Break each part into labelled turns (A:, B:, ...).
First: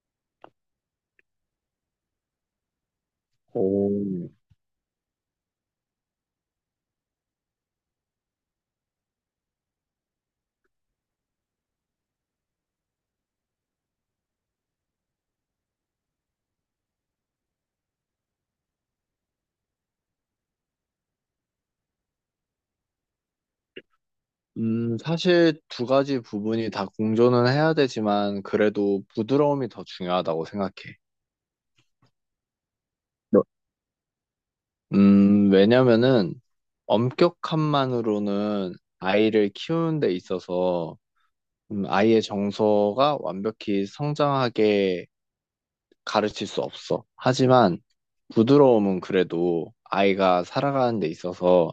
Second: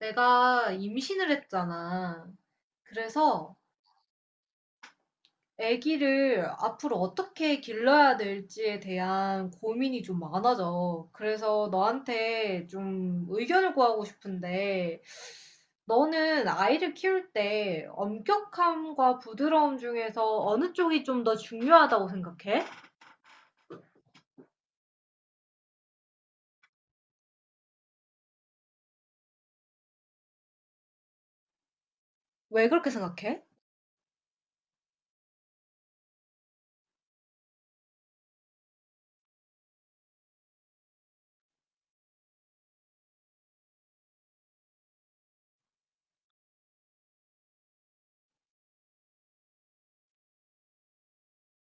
A: 내가 임신을 했잖아. 그래서
B: 오,
A: 아기를 앞으로 어떻게 길러야 될지에 대한 고민이 좀 많아져. 그래서 너한테 좀 의견을 구하고 싶은데, 너는 아이를 키울 때 엄격함과 부드러움 중에서 어느 쪽이 좀 더 중요하다고 생각해?
B: 사실 두 가지 부분이 다 공존은 해야 되지만 그래도 부드러움이 더 중요하다고 생각해.
A: 왜 그렇게 생각해?
B: 너- 왜냐면은 엄격함만으로는 아이를 키우는 데 있어서 아이의 정서가 완벽히 성장하게 가르칠 수 없어. 하지만 부드러움은 그래도 아이가 살아가는 데 있어서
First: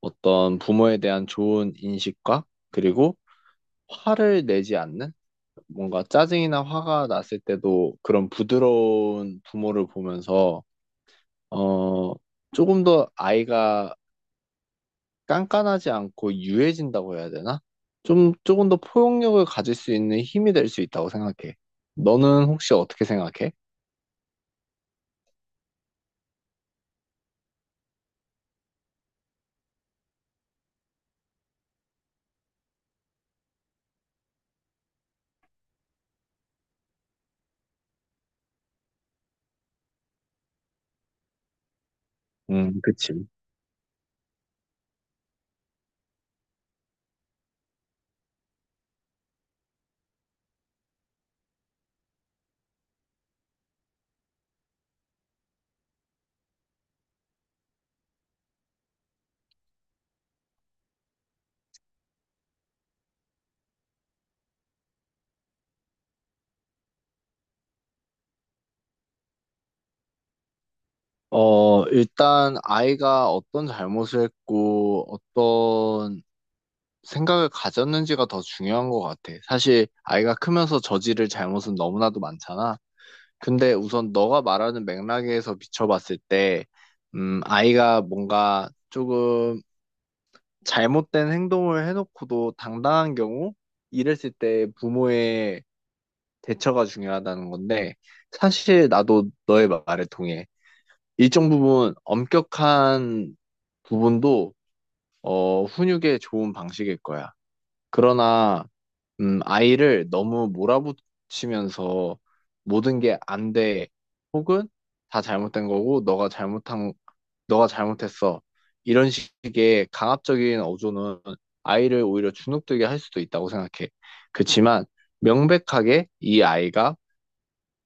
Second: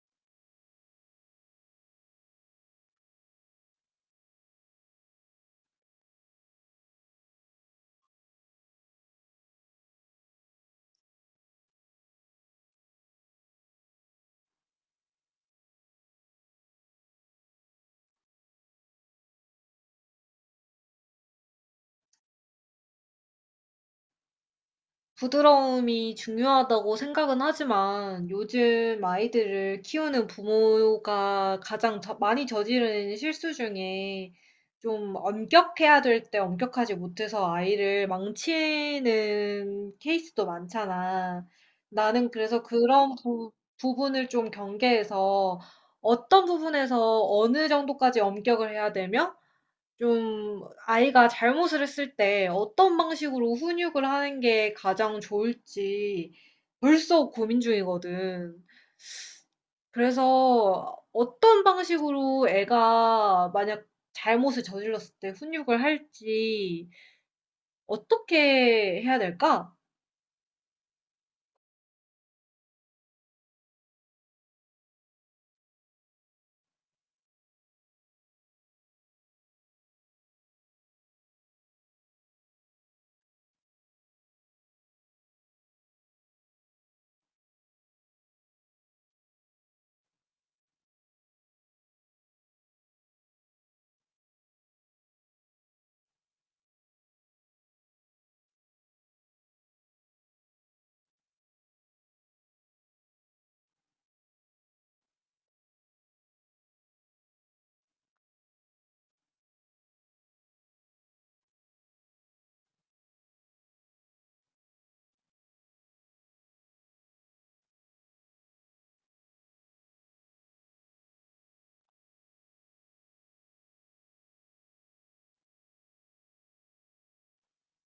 B: 어떤 부모에 대한 좋은 인식과 그리고 화를 내지 않는? 뭔가 짜증이나 화가 났을 때도 그런 부드러운 부모를 보면서, 어, 조금 더 아이가 깐깐하지 않고 유해진다고 해야 되나? 좀, 조금 더 포용력을 가질 수 있는 힘이 될 수 있다고 생각해. 너는 혹시 어떻게 생각해?
A: 부드러움이 중요하다고 생각은 하지만 요즘 아이들을 키우는 부모가 가장 많이 저지르는 실수 중에 좀 엄격해야 될 때 엄격하지 못해서 아이를 망치는 케이스도 많잖아. 나는 그래서
B: 그치.
A: 부분을 좀 경계해서 어떤 부분에서 어느 정도까지 엄격을 해야 되며 좀 아이가 잘못을 했을 때 어떤 방식으로 훈육을 하는 게 가장 좋을지 벌써 고민 중이거든. 그래서 어떤 방식으로 애가 만약 잘못을 저질렀을 때 훈육을 할지 어떻게 해야 될까?
B: 일단 아이가 어떤 잘못을 했고, 어떤 생각을 가졌는지가 더 중요한 것 같아. 사실 아이가 크면서 저지를 잘못은 너무나도 많잖아. 근데 우선 너가 말하는 맥락에서 비춰봤을 때, 아이가 뭔가 조금 잘못된 행동을 해놓고도 당당한 경우, 이랬을 때 부모의 대처가 중요하다는 건데, 사실 나도 너의 말에 동해. 일정 부분 엄격한 부분도, 훈육에 좋은 방식일 거야. 그러나, 아이를 너무 몰아붙이면서 모든 게 안 돼, 혹은 다 잘못된 거고, 너가 잘못했어. 이런 식의 강압적인 어조는 아이를 오히려 주눅들게 할 수도 있다고 생각해. 그렇지만 명백하게 이 아이가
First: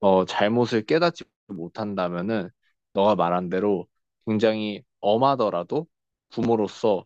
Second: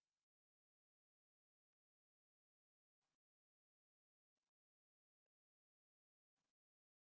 B: 잘못을 깨닫지 못한다면은 너가 말한 대로 굉장히 엄하더라도 부모로서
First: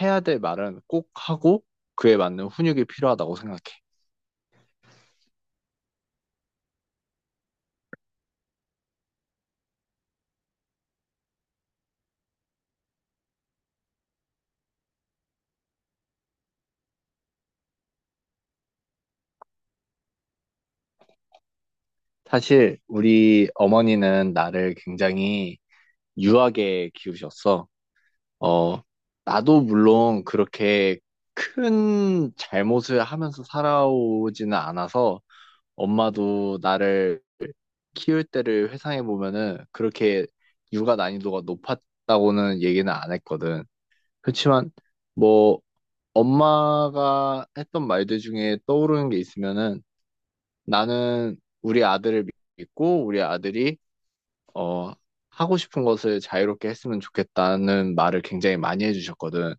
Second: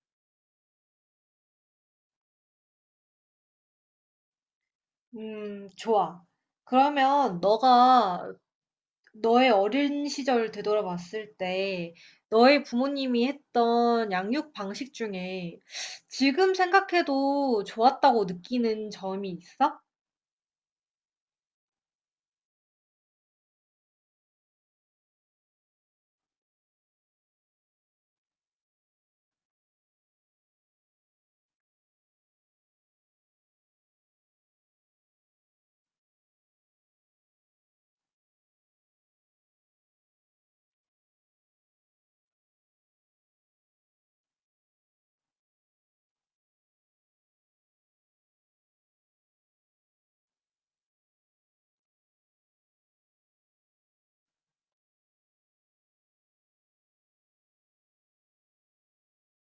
B: 해야 될 말은 꼭 하고 그에 맞는 훈육이 필요하다고 생각해.
A: 좋아. 그러면 너가 너의 어린 시절 되돌아봤을 때 너의 부모님이 했던 양육 방식 중에 지금 생각해도 좋았다고 느끼는 점이 있어?
B: 사실 우리 어머니는 나를 굉장히 유하게 키우셨어. 어, 나도 물론 그렇게 큰 잘못을 하면서 살아오지는 않아서 엄마도 나를 키울 때를 회상해 보면은 그렇게 육아 난이도가 높았다고는 얘기는 안 했거든. 그렇지만 뭐 엄마가 했던 말들 중에 떠오르는 게 있으면은 나는 우리 아들을 믿고 우리 아들이 어 하고 싶은 것을 자유롭게 했으면 좋겠다는 말을 굉장히 많이 해주셨거든.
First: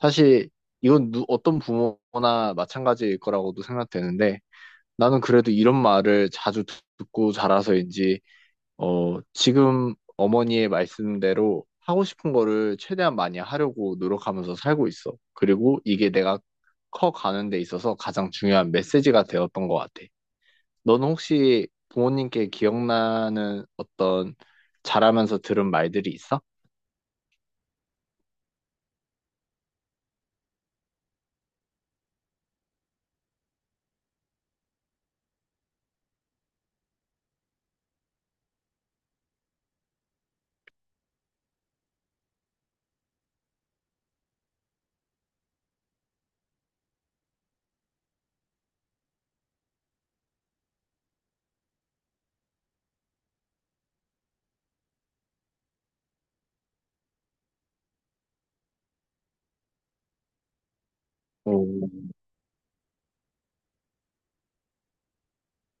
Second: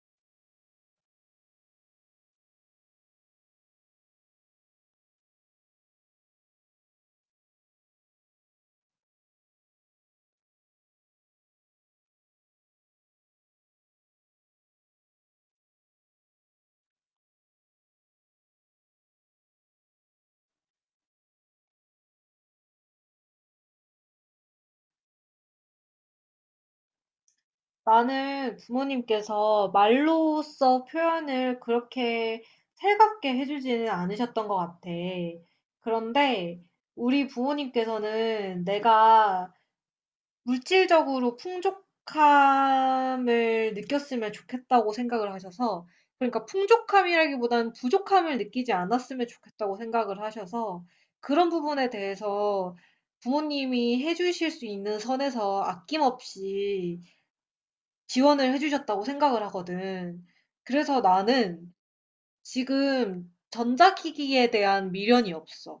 B: 사실 이건 어떤 부모나 마찬가지일 거라고도 생각되는데 나는 그래도 이런 말을 자주 듣고 자라서인지, 지금 어머니의 말씀대로 하고 싶은 거를 최대한 많이 하려고 노력하면서 살고 있어. 그리고 이게 내가 커가는 데 있어서 가장 중요한 메시지가 되었던 것 같아. 너는 혹시 부모님께 기억나는 어떤 자라면서 들은 말들이 있어?
A: 나는 부모님께서 말로써 표현을 그렇게 살갑게 해주지는 않으셨던 것 같아. 그런데 우리 부모님께서는 내가 물질적으로 풍족함을 느꼈으면 좋겠다고 생각을 하셔서, 그러니까 풍족함이라기보다는 부족함을 느끼지 않았으면 좋겠다고 생각을 하셔서 그런 부분에 대해서 부모님이 해 주실 수 있는 선에서 아낌없이 지원을 해 주셨다고 생각을 하거든. 그래서
B: 오,
A: 나는 지금 전자기기에 대한 미련이 없어.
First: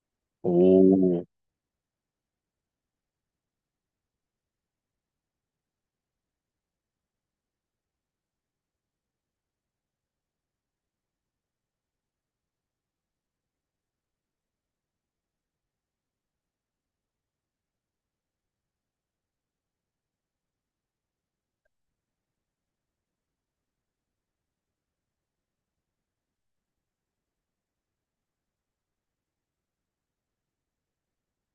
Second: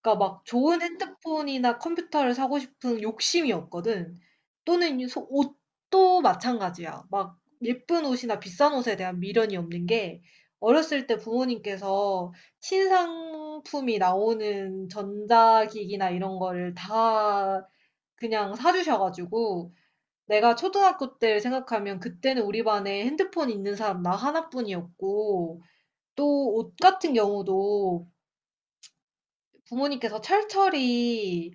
A: 그러니까 막 좋은
B: 오.
A: 핸드폰이나 컴퓨터를 사고 싶은 욕심이 없거든. 또는 이 소 옷도 마찬가지야. 막 예쁜 옷이나 비싼 옷에 대한 미련이 없는 게 어렸을 때 부모님께서 신상품이 나오는 전자기기나 이런 거를 다 그냥 사 주셔 가지고, 내가 초등학교 때를 생각하면 그때는 우리 반에 핸드폰 있는 사람 나 하나뿐이었고, 또 옷 같은 경우도 부모님께서 철철히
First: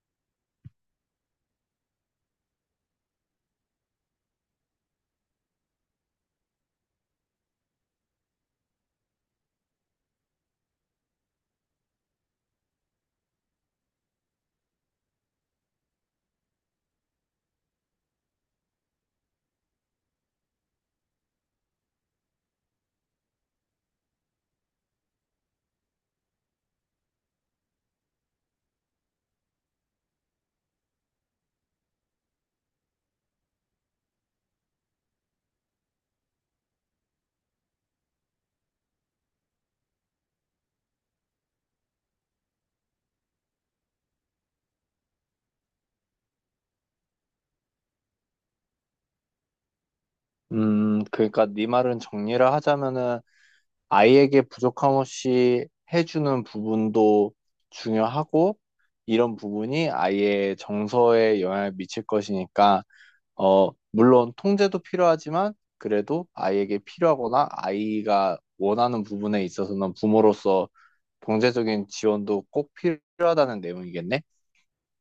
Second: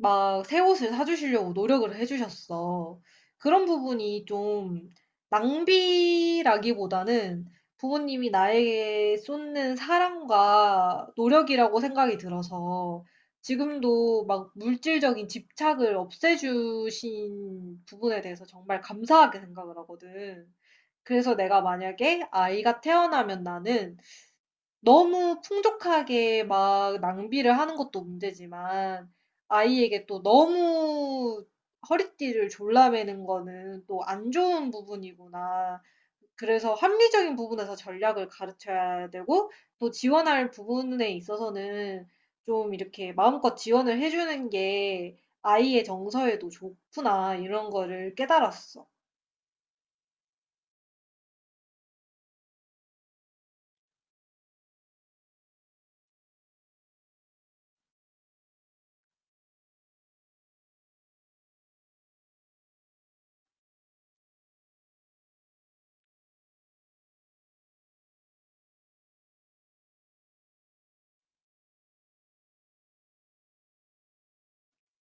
A: 막 새 옷을 사주시려고 노력을 해주셨어. 그런 부분이 좀 낭비라기보다는 부모님이 나에게 쏟는 사랑과 노력이라고 생각이 들어서 지금도 막 물질적인 집착을 없애주신 부분에 대해서 정말 감사하게 생각을 하거든. 그래서 내가 만약에 아이가 태어나면 나는 너무 풍족하게 막 낭비를 하는 것도 문제지만 아이에게 또 너무 허리띠를 졸라매는 거는 또 안 좋은 부분이구나. 그래서 합리적인 부분에서 전략을 가르쳐야 되고 또 지원할 부분에 있어서는 좀 이렇게 마음껏 지원을 해주는 게 아이의 정서에도 좋구나 이런 거를 깨달았어.
B: 그러니까 네 말은 정리를 하자면은 아이에게 부족함 없이 해주는 부분도 중요하고, 이런 부분이 아이의 정서에 영향을 미칠 것이니까, 물론 통제도 필요하지만, 그래도 아이에게 필요하거나 아이가 원하는 부분에 있어서는 부모로서 경제적인 지원도 꼭 필요하다는 내용이겠네?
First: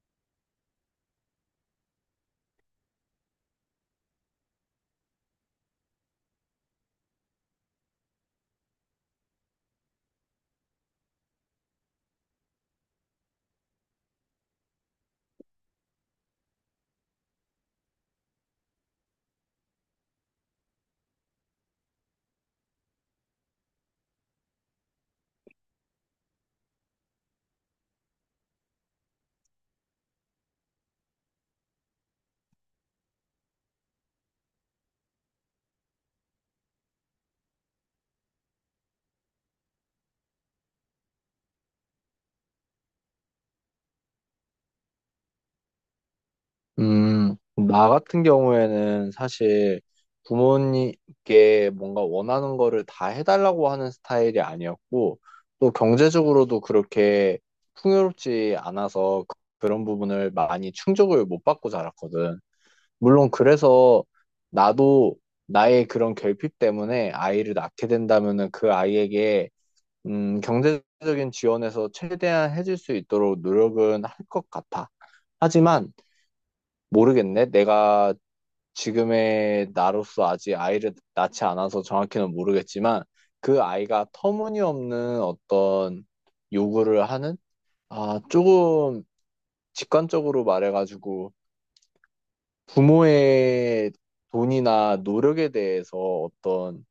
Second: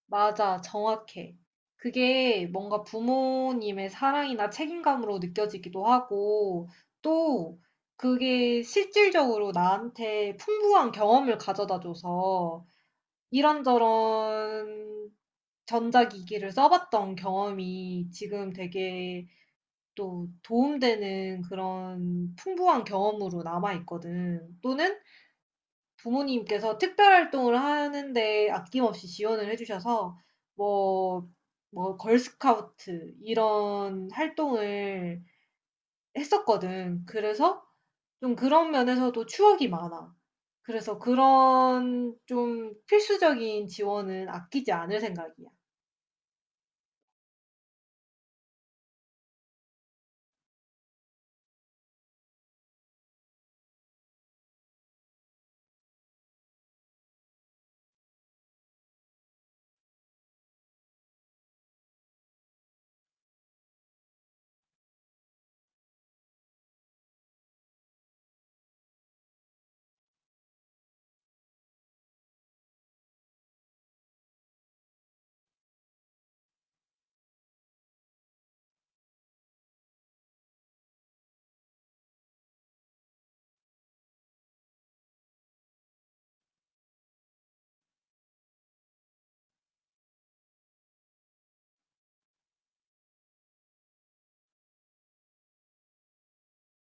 A: 맞아, 정확해. 그게 뭔가 부모님의 사랑이나 책임감으로 느껴지기도 하고, 또 그게 실질적으로 나한테 풍부한 경험을 가져다 줘서, 이런저런 전자기기를 써봤던 경험이 지금 되게 또 도움되는 그런 풍부한 경험으로 남아있거든. 또는 부모님께서 특별 활동을 하는데 아낌없이 지원을 해 주셔서 뭐 뭐 걸스카우트 이런 활동을 했었거든. 그래서 좀 그런 면에서도 추억이 많아. 그래서 그런 좀 필수적인 지원은 아끼지 않을 생각이야.
B: 나 같은 경우에는 사실 부모님께 뭔가 원하는 거를 다 해달라고 하는 스타일이 아니었고, 또 경제적으로도 그렇게 풍요롭지 않아서 그런 부분을 많이 충족을 못 받고 자랐거든. 물론 그래서 나도 나의 그런 결핍 때문에 아이를 낳게 된다면은 그 아이에게 경제적인 지원에서 최대한 해줄 수 있도록 노력은 할 것 같아. 하지만 모르겠네. 내가 지금의 나로서 아직 아이를 낳지 않아서 정확히는 모르겠지만 그 아이가 터무니없는 어떤 요구를 하는 아 조금 직관적으로 말해가지고 부모의 돈이나 노력에 대해서 어떤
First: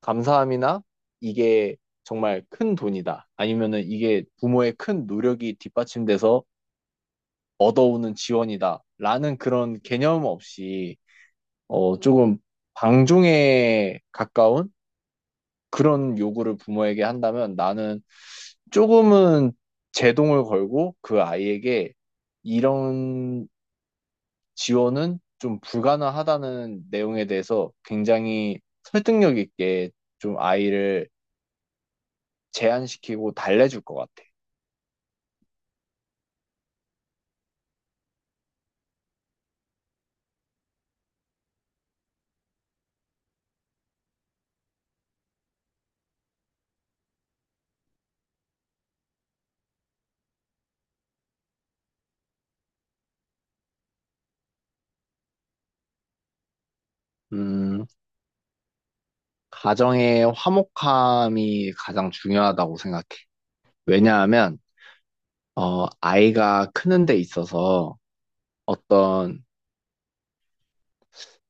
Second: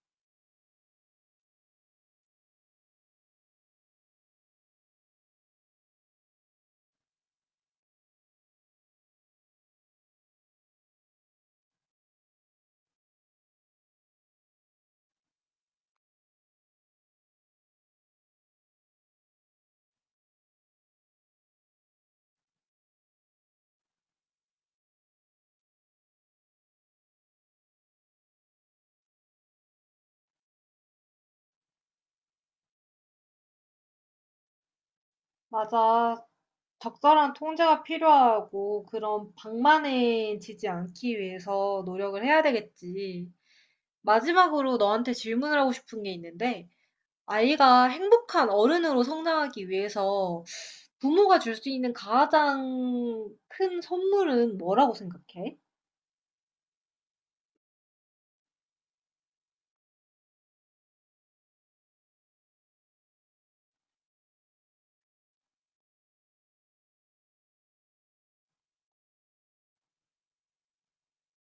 B: 감사함이나 이게 정말 큰 돈이다. 아니면은 이게 부모의 큰 노력이 뒷받침돼서 얻어오는 지원이다. 라는 그런 개념 없이 조금 방종에 가까운 그런 요구를 부모에게 한다면 나는 조금은 제동을 걸고 그 아이에게 이런 지원은 좀 불가능하다는 내용에 대해서 굉장히 설득력 있게 좀 아이를 제한시키고 달래줄 것 같아.
A: 맞아. 적절한 통제가 필요하고 그런 방만해지지 않기 위해서 노력을 해야 되겠지. 마지막으로 너한테 질문을 하고 싶은 게 있는데 아이가 행복한 어른으로 성장하기 위해서 부모가 줄 수 있는 가장 큰 선물은 뭐라고 생각해?
B: 음, 가정의 화목함이 가장 중요하다고 생각해. 왜냐하면, 아이가 크는 데 있어서 어떤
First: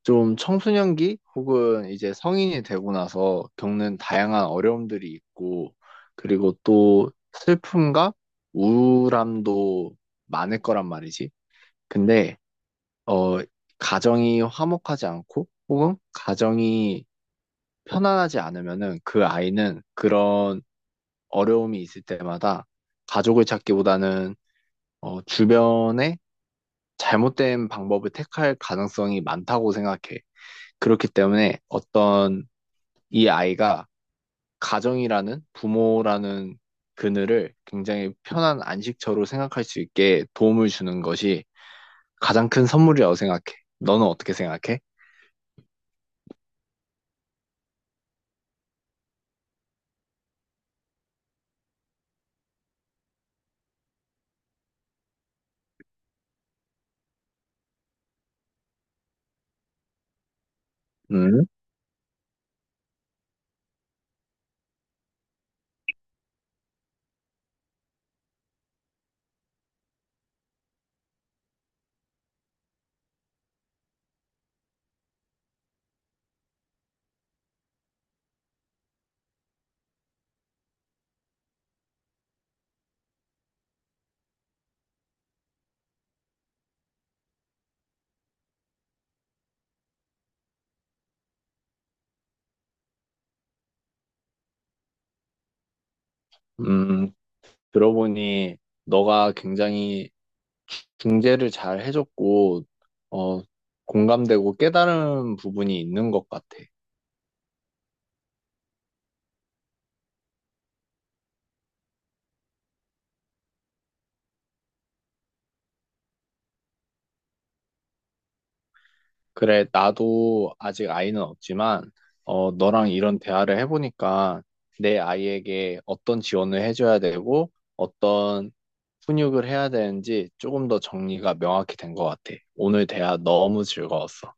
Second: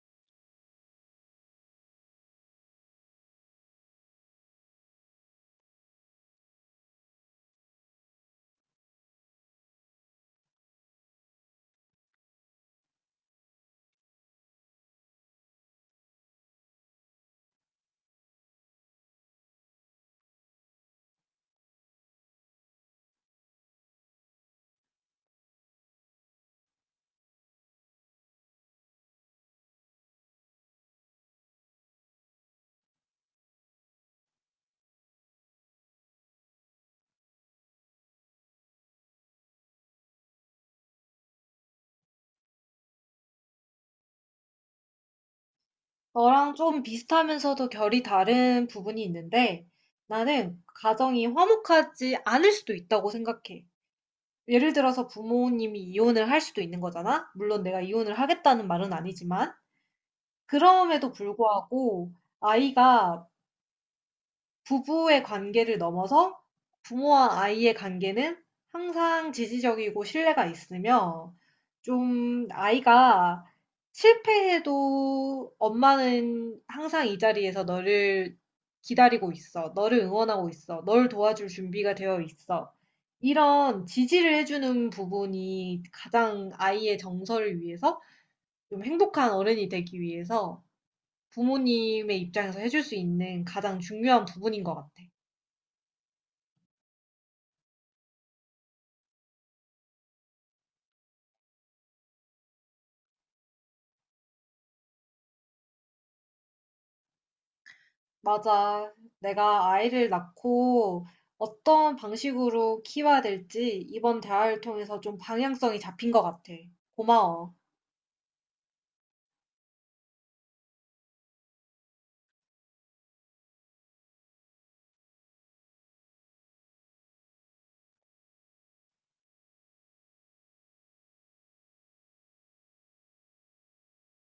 B: 좀 청소년기 혹은 이제 성인이 되고 나서 겪는 다양한 어려움들이 있고, 그리고 또 슬픔과 우울함도 많을 거란 말이지. 근데, 어, 가정이 화목하지 않고, 혹은 가정이 편안하지 않으면은 그 아이는 그런 어려움이 있을 때마다 가족을 찾기보다는 주변에 잘못된 방법을 택할 가능성이 많다고 생각해. 그렇기 때문에 어떤 이 아이가 가정이라는 부모라는 그늘을 굉장히 편한 안식처로 생각할 수 있게 도움을 주는 것이 가장 큰 선물이라고 생각해. 너는 어떻게 생각해?
A: 너랑 좀 비슷하면서도 결이 다른 부분이 있는데 나는 가정이 화목하지 않을 수도 있다고 생각해. 예를 들어서 부모님이 이혼을 할 수도 있는 거잖아? 물론 내가 이혼을 하겠다는 말은 아니지만. 그럼에도
B: 음,
A: 불구하고 아이가 부부의 관계를 넘어서 부모와 아이의 관계는 항상 지지적이고 신뢰가 있으며 좀 아이가 실패해도 엄마는 항상 이 자리에서 너를 기다리고 있어. 너를 응원하고 있어. 널 도와줄 준비가 되어 있어. 이런 지지를 해주는 부분이 가장 아이의 정서를 위해서 좀 행복한 어른이 되기 위해서 부모님의 입장에서 해줄 수 있는 가장 중요한 부분인 것 같아.
B: 음, 들어보니 너가 굉장히 중재를 잘 해줬고, 어, 공감되고 깨달은 부분이 있는 것 같아.
A: 맞아. 내가 아이를 낳고 어떤 방식으로 키워야 될지 이번 대화를 통해서 좀 방향성이 잡힌 것 같아. 고마워.
B: 그래, 나도 아직 아이는 없지만, 너랑 이런 대화를 해보니까 내 아이에게 어떤 지원을 해줘야 되고, 어떤 훈육을 해야 되는지 조금 더 정리가 명확히 된 것 같아. 오늘 대화 너무 즐거웠어.